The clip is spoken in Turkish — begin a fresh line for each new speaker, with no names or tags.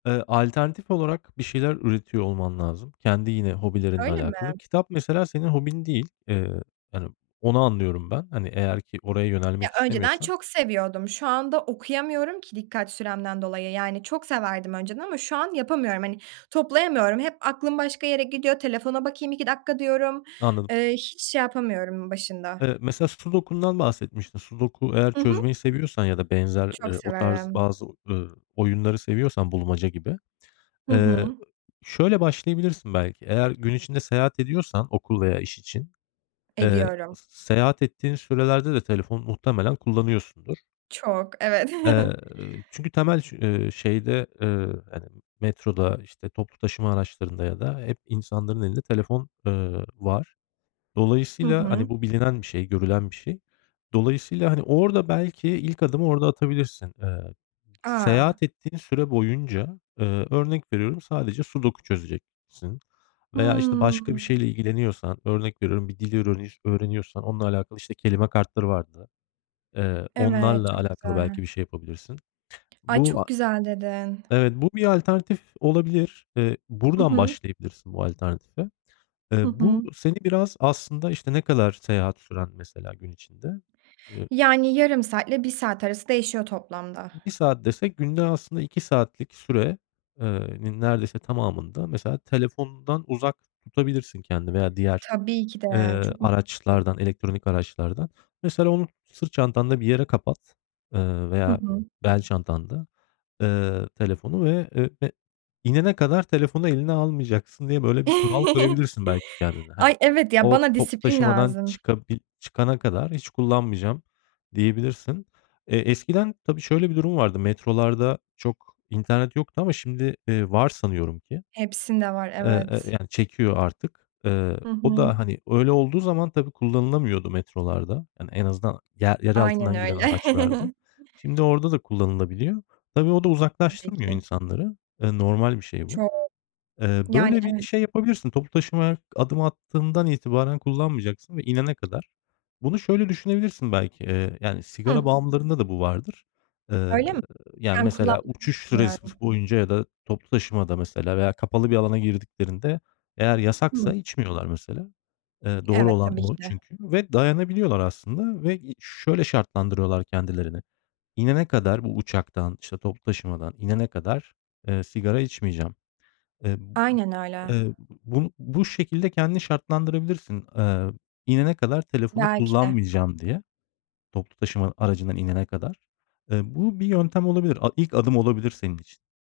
Iıı, alternatif olarak bir şeyler üretiyor olman lazım. Kendi yine hobilerinle
Öyle mi?
alakalı. Kitap mesela senin hobin değil. Eee, yani onu anlıyorum ben. Hani eğer ki oraya
Ya,
yönelmek
önceden
istemiyorsan.
çok seviyordum, şu anda okuyamıyorum ki dikkat süremden dolayı. Yani çok severdim önceden ama şu an yapamıyorum, hani toplayamıyorum hep aklım başka yere gidiyor telefona bakayım 2 dakika diyorum,
Anladım.
eee, hiç şey yapamıyorum başında.
Eee, mesela sudokundan bahsetmiştin. Sudoku eğer
Hı hı.
çözmeyi seviyorsan ya da benzer,
Çok
eee, o tarz
severim.
bazı, ııı, oyunları seviyorsan bulmaca gibi,
Hı
eee,
hı.
şöyle başlayabilirsin belki. Eğer gün içinde seyahat ediyorsan okul veya iş için, eee,
Ediyorum.
s s seyahat ettiğin sürelerde de telefon muhtemelen kullanıyorsundur.
Çok, evet.
Eee, çünkü temel şü eee, şeyde, eee, hani, metroda, işte, toplu taşıma araçlarında ya da hep insanların elinde telefon, ııı, var.
Hı
Dolayısıyla, hani,
hı.
bu bilinen bir şey, görülen bir şey. Dolayısıyla hani orada belki ilk adımı orada atabilirsin. Iıı,
A!
seyahat ettiğin süre boyunca, ııı, örnek veriyorum sadece sudoku çözeceksin veya, işte,
Hıı.
başka bir şeyle ilgileniyorsan örnek veriyorum: Bir dil örenir öğreniyorsan onunla alakalı, işte, kelime kartları vardı. Eee,
Evet,
onlarla
çok
alakalı
güzel.
belki bir şey yapabilirsin.
Ay,
Bu, a
çok güzel dedin.
Evet, bu bir alternatif olabilir. Eee,
Hı
buradan
hı.
başlayabilirsin bu alternatife.
Hı
Eee, bu
hı.
seni biraz aslında, işte, ne kadar seyahat süren mesela gün içinde? Eee
Yani yarım saatle 1 saat arası değişiyor toplamda.
1 saat desek günde aslında 2 saatlik süre eee, nin neredeyse tamamında mesela telefondan uzak tutabilirsin kendini veya diğer,
Tabii ki de
eee,
çok mutl [unintelligible]
araçlardan elektronik araçlardan. Mesela onu sırt çantanda bir yere kapat, ııı,
Hı
veya
hı.
bel çantanda, ııı, telefonu ve ö e inene kadar telefonu eline almayacaksın diye, böyle, bir kural koyabilirsin belki kendine. Hani,
Ay, evet, ya,
"O
bana
toplu
disiplin
taşımadan
lazım.
çıkabil çıkana kadar hiç kullanmayacağım." diyebilirsin. Eee, eskiden tabii şöyle bir durum vardı: Metrolarda çok internet yoktu ama şimdi, iii, var sanıyorum ki
Hepsinde var,
e e eee,
evet.
yani çekiyor artık
Hı
o
hı.
da, hani, öyle olduğu zaman tabii kullanılamıyordu metrolarda, en azından yer yer
Aynen
altından giden
öyle.
araçlarda. Şimdi orada da kullanılabiliyor. Tabii o da
Tabii
uzaklaştırmıyor
ki.
insanları. Ya, normal bir şey bu.
Çok.
Eee,
Yani
böyle bir
evet.
şey yapabilirsin. Toplu taşımaya adım attığından itibaren kullanmayacaksın ve inene kadar. Bunu şöyle düşünebilirsin: Belki, eee, yani,
Hıh?
sigara bağımlılarında da bu vardır. Iıı,
Öyle mi?
yani,
Ben
mesela
kullanmadım hiç,
uçuş süresi
bilmiyorum.
boyunca ya da toplu taşımada mesela veya kapalı bir alana girdiklerinde eğer yasaksa
Hıı.
içmiyorlar mesela. Eee, doğru
Evet,
olan
tabii ki
o
de.
çünkü ve dayanabiliyorlar aslında ve, iii, şöyle şartlandırıyorlar kendilerini. İnene kadar bu uçaktan, işte, toplu taşımadan inene kadar, eee, sigara içmeyeceğim. Eee, b
Aynen
b
öyle.
eee, bu bu bu şekilde kendini şartlandırabilirsin. Iıı, inene kadar telefonu
Belki de.
kullanmayacağım diye toplu taşıma aracından inene kadar. Eee, bu bir yöntem olabilir, a ilk adım olabilir senin için.